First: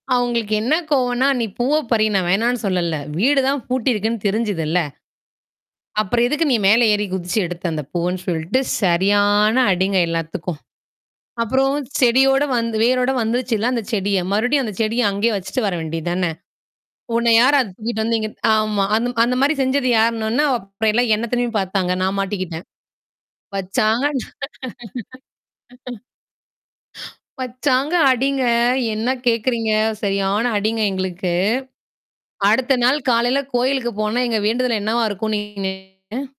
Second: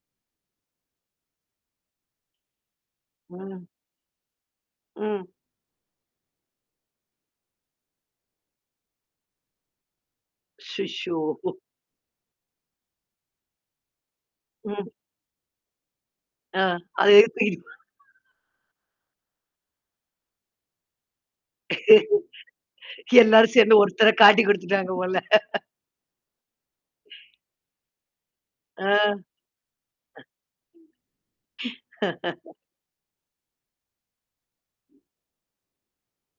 அவுங்களுக்கு என்ன கோவன்னா, "நீ பூவை பறி! நான் வேணாம்ன்னு சொல்லல்ல. வீடு தான் ம். பூட்டி இருக்குன்னு தெரிஞ்சதுல்ல! ம். அப்புறம் எதுக்கு நீ மேல ஏறி குதிச்சு எடுத்த?" அந்த பூவுன்னு சொல்ட்டு, சரியான அடிங்க எல்லாத்துக்கும். அச்சச்சோ! அப்புறம் செடியோட வந்து வேரோட வந்துடுச்சுல்ல அந்தச் செடிய மறுபடியும் அந்தச் உம். செடிய அங்கயே வச்சிட்டு வர வேண்டியதுதானே! அ அதையே உன்ன யார தூக்கிட்டு [unintelligible] தூக்கிட்டு வந்து இங்க ஆமா. அந்த மா அந்த மாரி செஞ்சது யாருன்னவுன்னே, அப்புறம் எல்லாம் என்ன திரும்பி பாத்தாங்க. நான் மாட்டிக்கிட்டேன். எல்லாரும் சேந்து வச்சாங்க ஒருத்தரை நான் காட்டிக் குடுத்துட்டாங்க போல! வச்சாங்க அடிங்க. ஆ என்னா கேக்குறீங்க! சரியான அடிங்க எங்களுக்கு. அடுத்த நாள் காலையில கோயிலுக்குப் போனா, எங்க வேண்டுதல் என்னவா இருக்கும்ன்னு நீங்க நெனைக்கிறீங்க?